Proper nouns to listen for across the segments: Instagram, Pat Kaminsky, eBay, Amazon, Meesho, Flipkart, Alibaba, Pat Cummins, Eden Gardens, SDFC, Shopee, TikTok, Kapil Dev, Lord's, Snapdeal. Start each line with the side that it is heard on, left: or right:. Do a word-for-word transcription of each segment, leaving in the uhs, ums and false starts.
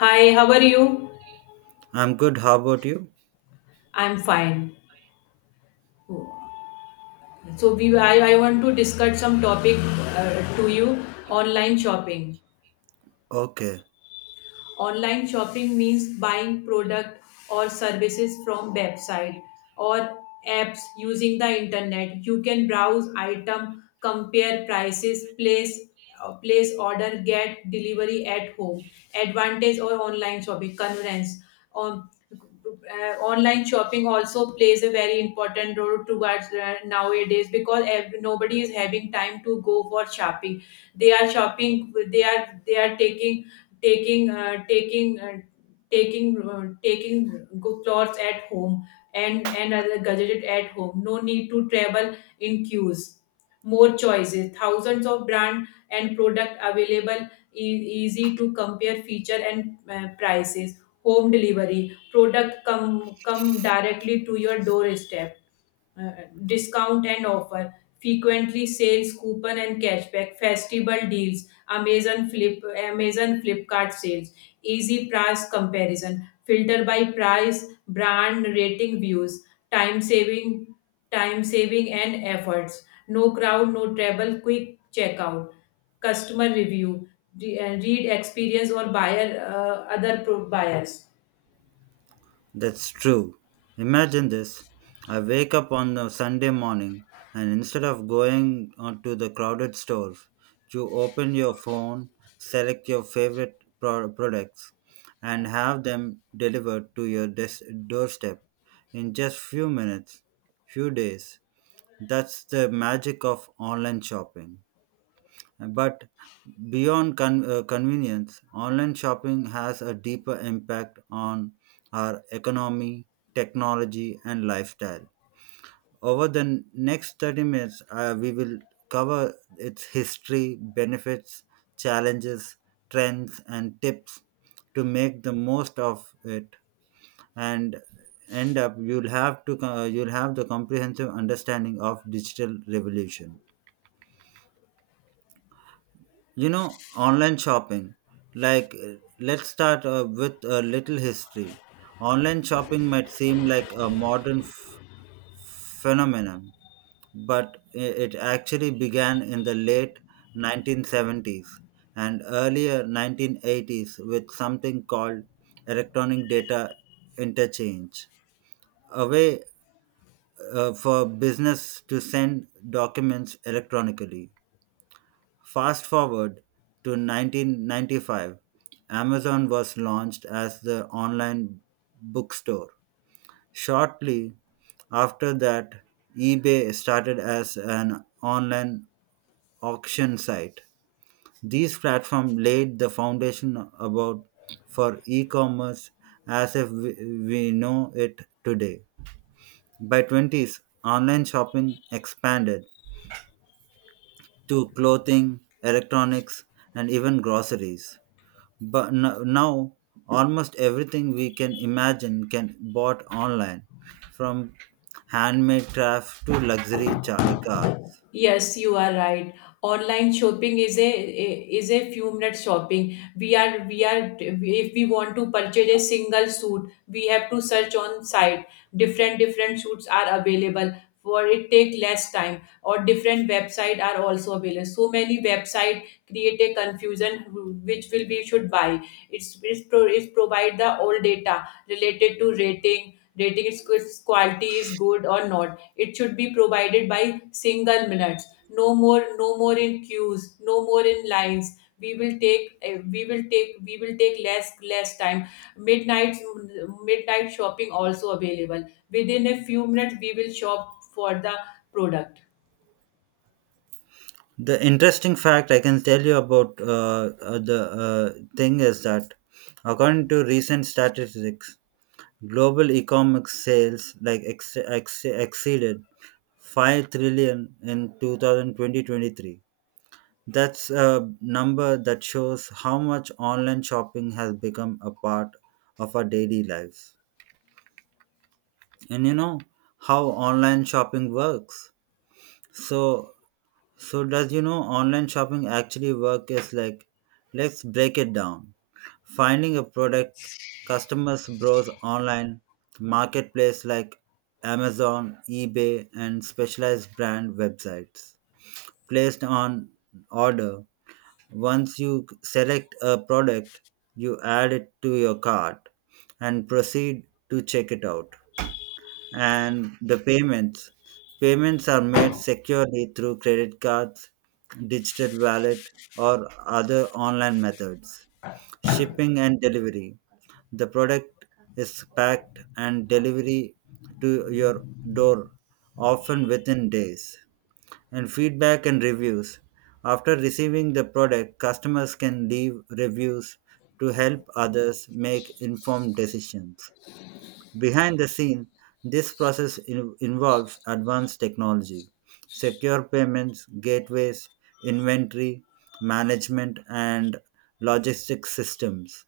left: Hi, how are you?
right: I'm good, how about you?
left: I'm fine. So we I, I want to discuss some topic uh, to you online shopping.
right: Okay,
left: Online shopping means buying product or services from website or apps using the internet. You can browse item, compare prices, place uh, place order, get delivery at home. Advantage or online shopping convenience. Um, uh, online shopping also plays a very important role towards uh, nowadays because ev- nobody is having time to go for shopping they are shopping they are they are taking taking uh, taking uh, taking uh, taking good clothes at home and and other gadget at home, no need to travel in queues, more choices, thousands of brand and product available, e- easy to compare feature and uh, prices, home delivery product come come directly to your doorstep, uh, discount and offer, frequently sales coupon and cashback, festival deals, amazon flip amazon flipkart sales, easy price comparison, filter by price, brand rating views, time saving time saving and efforts, no crowd, no travel, quick checkout, customer review, re- uh, read experience or buyer uh, other pro- buyers.
right: that's true. Imagine this. I wake up on a Sunday morning and instead of going on to the crowded stores, you open your phone, select your favorite pro- products, and have them delivered to your des- doorstep in just few minutes, few days. That's the magic of online shopping. But beyond con- uh, convenience, online shopping has a deeper impact on our economy, technology, and lifestyle. Over the next thirty minutes, uh, we will cover its history, benefits, challenges, trends, and tips to make the most of it, and end up you'll have to co- you'll have the comprehensive understanding of digital revolution. You know online shopping, like uh, let's start uh, with a little history. Online shopping might seem like a modern f- phenomenon, but i- it actually began in the late nineteen seventies and earlier nineteen eighties with something called electronic data interchange, a way uh, for business to send documents electronically. Fast forward to nineteen ninety-five, Amazon was launched as the online bookstore. Shortly after that, eBay started as an online auction site. These platforms laid the foundation about for e-commerce as if we, we know it today. By twenties, online shopping expanded to clothing, electronics, and even groceries. But no- now almost everything we can imagine can bought online, from handmade crafts to luxury cha- uh, cars.
left: Yes, you are right. Online shopping is a is a few minute shopping. We are we are if we want to purchase a single suit, we have to search on site. Different different suits are available for it, take less time, or different website are also available. So many website create a confusion which will be should buy. It's it's, pro, it's provide the all data related to rating rating its quality is good or not, it should be provided by single minutes. No more, no more in queues. No more in lines. We will take, eh, we will take, We will take less, less time. Midnight, midnight shopping also available. Within a few minutes, we will shop for the product.
right: The interesting fact I can tell you about uh, uh, the uh, thing is that, according to recent statistics, global economic sales like ex- ex- exceeded 5 trillion in two thousand twenty twenty three. That's a number that shows how much online shopping has become a part of our daily lives. And you know how online shopping works. So so does you know online shopping actually work. Is like Let's break it down. Finding a product, customers browse online marketplace like Amazon, eBay, and specialized brand websites. Placed on order. Once you select a product, you add it to your cart and proceed to check it out. And the payments. Payments are made securely through credit cards, digital wallet, or other online methods. Shipping and delivery. The product is packed and delivery to your door, often within days. And feedback and reviews. After receiving the product, customers can leave reviews to help others make informed decisions. Behind the scene, this process in- involves advanced technology, secure payments, gateways, inventory management, and logistics systems.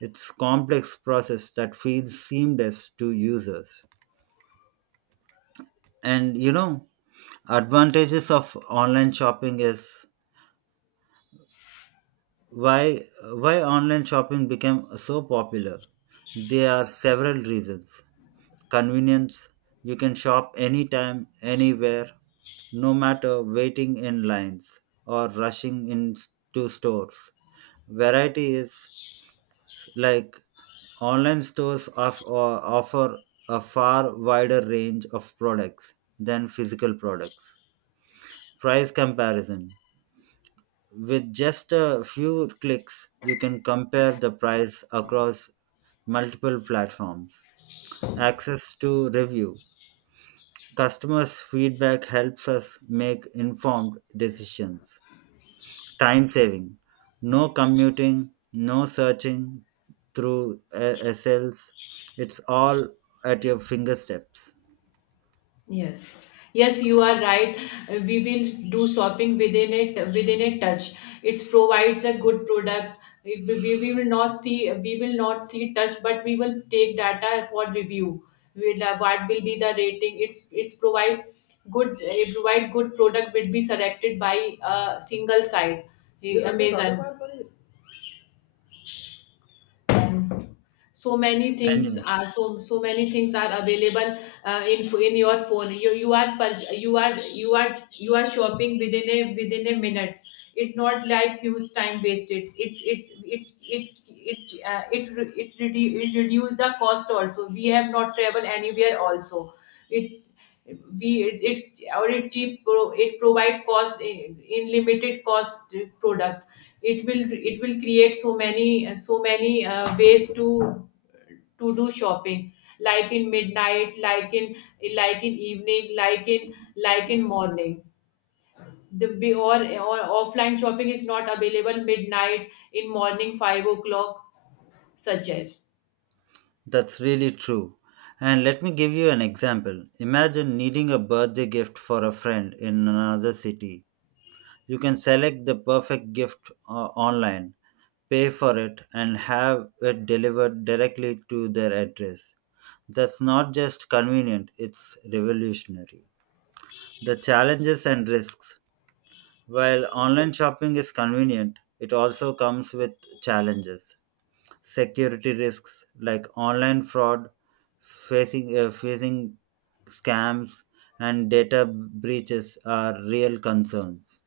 right: It's complex process that feels seamless to users. And you know, advantages of online shopping is. Why why online shopping became so popular? There are several reasons. Convenience, you can shop anytime, anywhere, no matter waiting in lines or rushing into stores. Variety is like online stores of, uh, offer a far wider range of products than physical products. Price comparison. With just a few clicks, you can compare the price across multiple platforms. Access to review. Customers' feedback helps us make informed decisions. Time saving. No commuting, no searching through uh, S Ls. It's all at your fingertips.
left: Yes, yes, you are right. Uh, We will do shopping within it, within a touch. It provides a good product. It, we, we we will not see, we will not see touch, but we will take data for review. We'll, uh, what will be the rating? It's it's provide good, it provide good product will be selected by a single site, eh, Amazon, and so many
right: And yeah,
left: things are so so many things are available uh, in in your phone, you you are pur- you are you are you are shopping within a within a minute, it's not like huge time wasted, it it it it it it, uh, it, re- it, redu- it reduce the cost also, we have not travel anywhere also. It we it's, it's or it cheap pro, it provide cost in, in limited cost product. It will it will create so many so many uh, ways to to do shopping, like in midnight, like in like in evening, like in like in morning. The be- or, or offline shopping is not available midnight, in morning five o'clock, such as.
right: that's really true. And let me give you an example. Imagine needing a birthday gift for a friend in another city. You can select the perfect gift uh, online, pay for it, and have it delivered directly to their address. That's not just convenient, it's revolutionary. The challenges and risks. While online shopping is convenient, it also comes with challenges. Security risks like online fraud, facing, uh, facing scams, and data breaches are real concerns.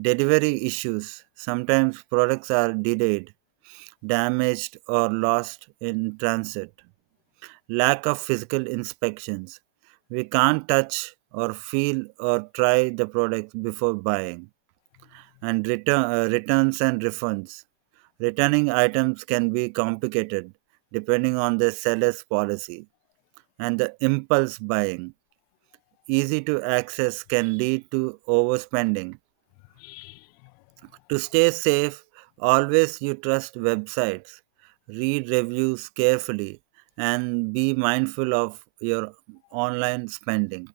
right: Delivery issues. Sometimes products are delayed, damaged, or lost in transit. Lack of physical inspections. We can't touch or feel or try the product before buying. And return, uh, returns and refunds. Returning items can be complicated depending on the seller's policy. And the impulse buying. Easy to access can lead to overspending. To stay safe, always you trust websites, read reviews carefully, and be mindful of your online spending.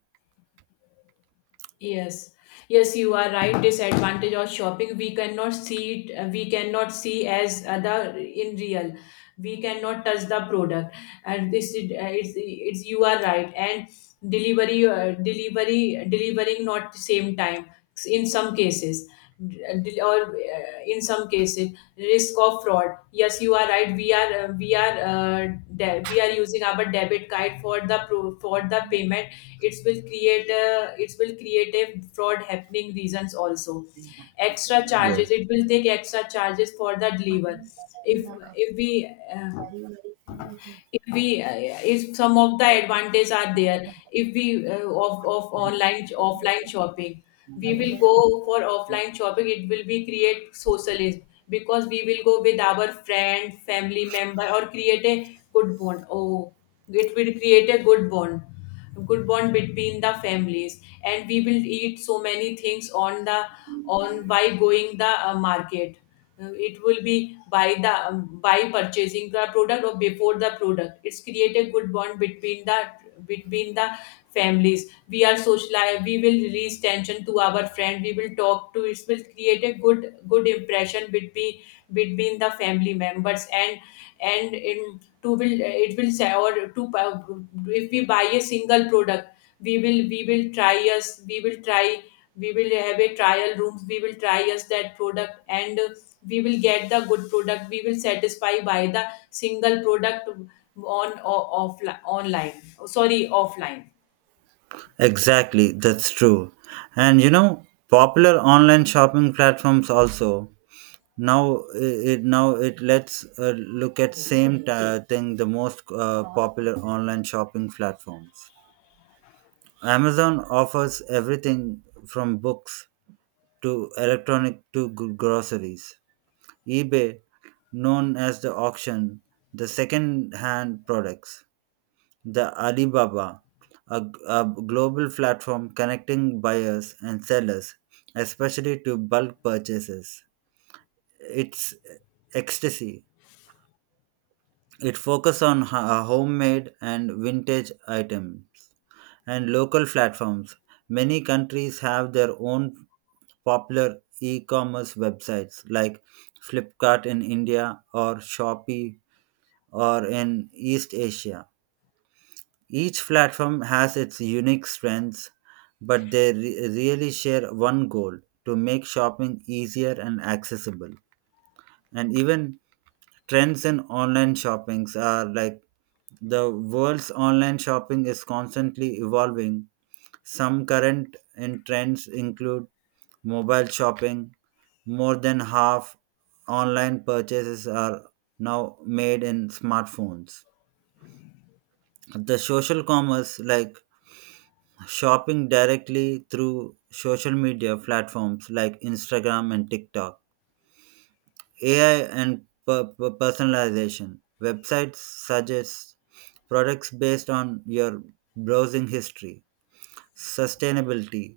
left: Yes, yes, you are right. Disadvantage of shopping, we cannot see it, uh, we cannot see as other in real. We cannot touch the product, and this is uh, it's it's you are right. And delivery, uh, delivery, delivering not same time in some cases, del- or uh, in some cases risk of fraud. Yes, you are right, we are uh, we are uh, de- we are using our debit card for the pro- for the payment, it will create a, it will create a fraud happening reasons also. Extra
right: Yeah.
left: charges It will take extra charges for the deliver. if if we uh, if we uh, if some of the advantages are there, if we uh, of of online offline shopping, we will go for offline shopping, it will be create socialism, because we will go with our friend, family member, or create a good bond. Oh, it will create a good bond, good bond between the families, and we will eat so many things on the on, by going the uh, market. Uh, it will be by the um, by purchasing the product or before the product, it's create a good bond between the between the families. We are socialize, we will release tension to our friend, we will talk to, it will create a good, good impression between, between the family members, and and in two will uh, it will say or two uh, if we buy a single product, we will we will try us we will try, we will have a trial rooms, we will try us that product, and we will get the good product, we will satisfy by the single product on o- offline online, sorry, offline.
right: Exactly, that's true. And you know, popular online shopping platforms also now i- it now it lets uh, look at same uh, thing, the most uh, popular online shopping platforms. Amazon offers everything from books to electronic to g- groceries. eBay, known as the auction, the second hand products. The Alibaba, a, a global platform connecting buyers and sellers, especially to bulk purchases. It's ecstasy. It focuses on ho- uh, homemade and vintage items and local platforms. Many countries have their own popular e-commerce websites like Flipkart in India or Shopee or in East Asia. Each platform has its unique strengths, but they re- really share one goal, to make shopping easier and accessible. And even trends in online shoppings are like the world's online shopping is constantly evolving. Some current in trends include mobile shopping. More than half online purchases are now made in smartphones. The social commerce, like shopping directly through social media platforms like Instagram and TikTok. A I and per- per- personalization. Websites suggest products based on your browsing history. Sustainability.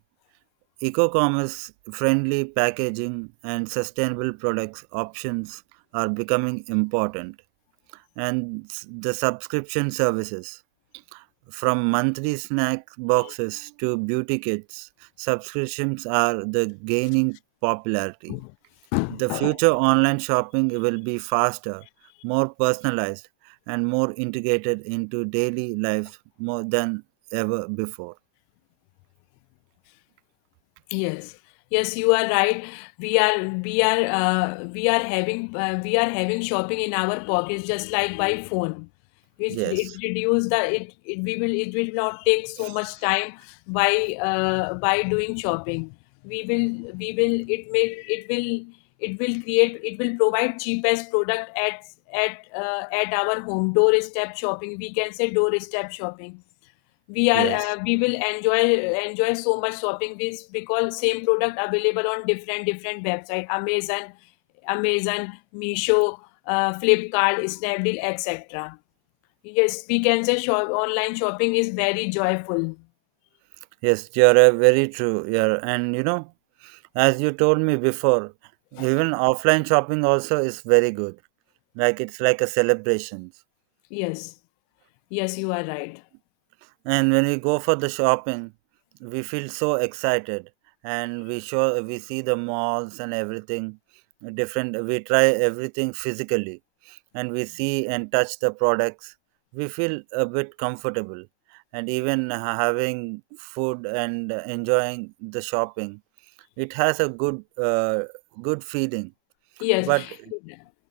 right: Eco commerce friendly packaging and sustainable products options are becoming important. And s- the subscription services. From monthly snack boxes to beauty kits, subscriptions are the gaining popularity. The future online shopping will be faster, more personalized, and more integrated into daily life more than ever before.
left: Yes, yes, you are right. we are we are uh, we are having uh, We are having shopping in our pockets, just like by phone. it, it
right: Yes,
left: reduce the it, it we will it will not take so much time by uh, by doing shopping. We will we will it may it will it will create, it will provide cheapest product at at uh, at our home, doorstep shopping, we can say doorstep shopping. We are uh,
right: yes,
left: we will enjoy, enjoy so much shopping with, because same product available on different different website, amazon amazon, Meesho, uh, flipkart, snapdeal, etc. Yes, we can say shop, online shopping is very joyful.
right: yes, you're uh, very true. You're and you know, as you told me before, even offline shopping also is very good. Like it's like a celebration.
left: Yes yes you are right.
right: And when we go for the shopping, we feel so excited, and we show we see the malls and everything, different, we try everything physically, and we see and touch the products, we feel a bit comfortable, and even ha- having food and enjoying the shopping, it has a good uh, good feeling.
left: Yes,
right: But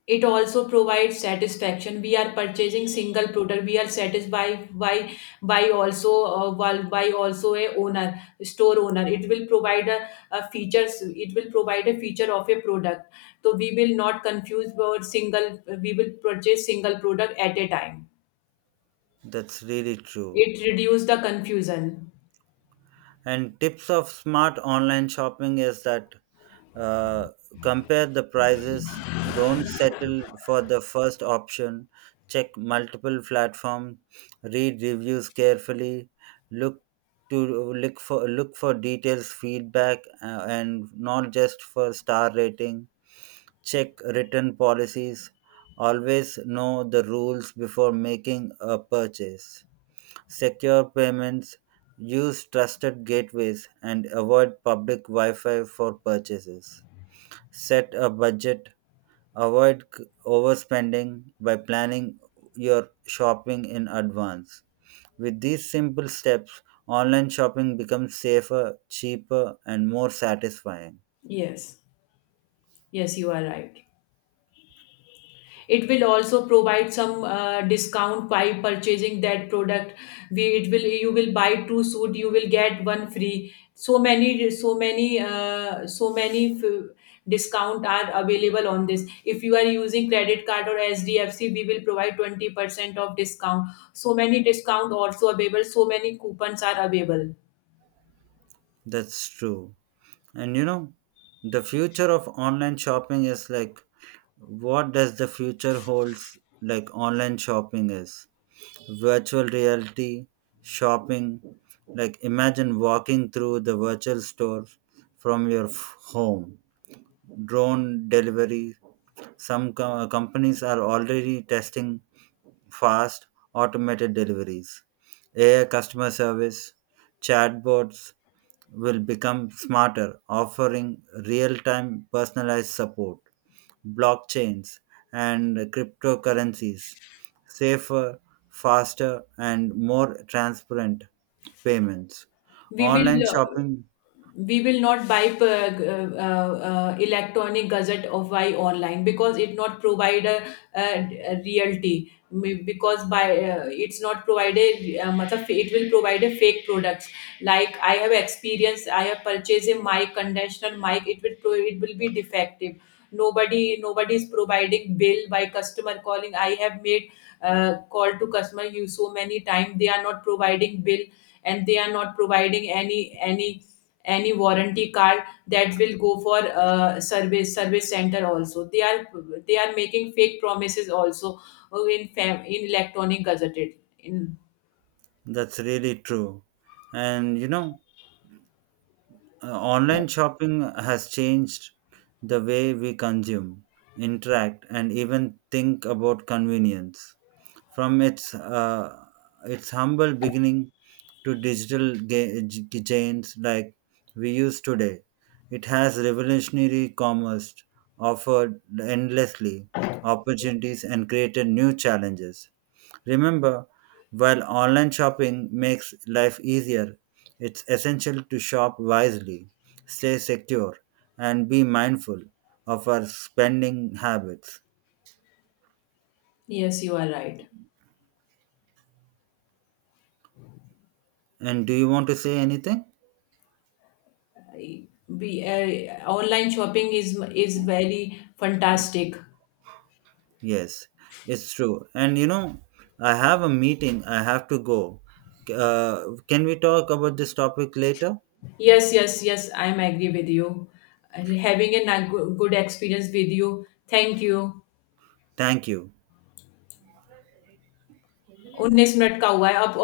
left: it also provides satisfaction. We are purchasing single product. We are satisfied by by also uh, while- by also a owner store owner. It will provide a, a features. It will provide a feature of a product. So we will not confuse about single. We will purchase single product at a time.
right: that's really true.
left: It reduce the confusion.
right: And tips of smart online shopping is that, uh, compare the prices, don't settle for the first option, check multiple platforms, read reviews carefully, look to look for look for details feedback, uh, and not just for star rating. Check written policies, always know the rules before making a purchase. Secure payments, use trusted gateways and avoid public wi-fi for purchases. Set a budget, avoid c- overspending by planning your shopping in advance. With these simple steps, online shopping becomes safer, cheaper, and more satisfying.
left: Yes, yes, you are right. It will also provide some uh, discount by purchasing that product. We it will, you will buy two suit, you will get one free. So many so many uh, so many f- discount are available on this. If you are using credit card or S D F C, we will provide twenty percent of discount. So many discount also available. So many coupons are available.
right: That's true. And you know, the future of online shopping is like what does the future holds. Like online shopping is virtual reality shopping. Like imagine walking through the virtual store from your f- home. Drone delivery. Some co- companies are already testing fast automated deliveries. A I customer service chatbots will become smarter, offering real-time personalized support, blockchains, and cryptocurrencies, safer, faster, and more transparent payments.
left: We
right: Online
left: will. Uh,
right: shopping,
left: we will not buy p- uh, uh, uh, electronic gazette of why online, because it not provide a, a, a realty. Me- because by uh, it's not provided, uh, matlab it will provide a fake products. Like I have experience, I have purchased a mic, conventional mic, it will pro- it will be defective. Nobody nobody is providing bill. By customer calling, I have made uh, call to customer you so many time, they are not providing bill, and they are not providing any any any warranty card. That will go for uh, service service center, also they are, they are making fake promises also uh, in fam- in electronic gazetted in.
right: that's really true. And you know, uh, online shopping has changed the way we consume, interact, and even think about convenience. From its uh, its humble beginning to digital ga- g- giants like we use today, it has revolutionary commerce, offered endlessly opportunities and created new challenges. Remember, while online shopping makes life easier, it's essential to shop wisely, stay secure, and be mindful of our spending habits.
left: Yes, you are right.
right: And do you want to say anything?
left: Be, uh, online shopping is is very fantastic.
right: Yes, it's true. And you know, I have a meeting, I have to go. Uh, can we talk about this topic later?
left: Yes, yes, yes, I am agree with you. Uh, having a na- good, good experience with you, thank you.
right: Thank you.
left: उन्नीस minute का हुआ है अब.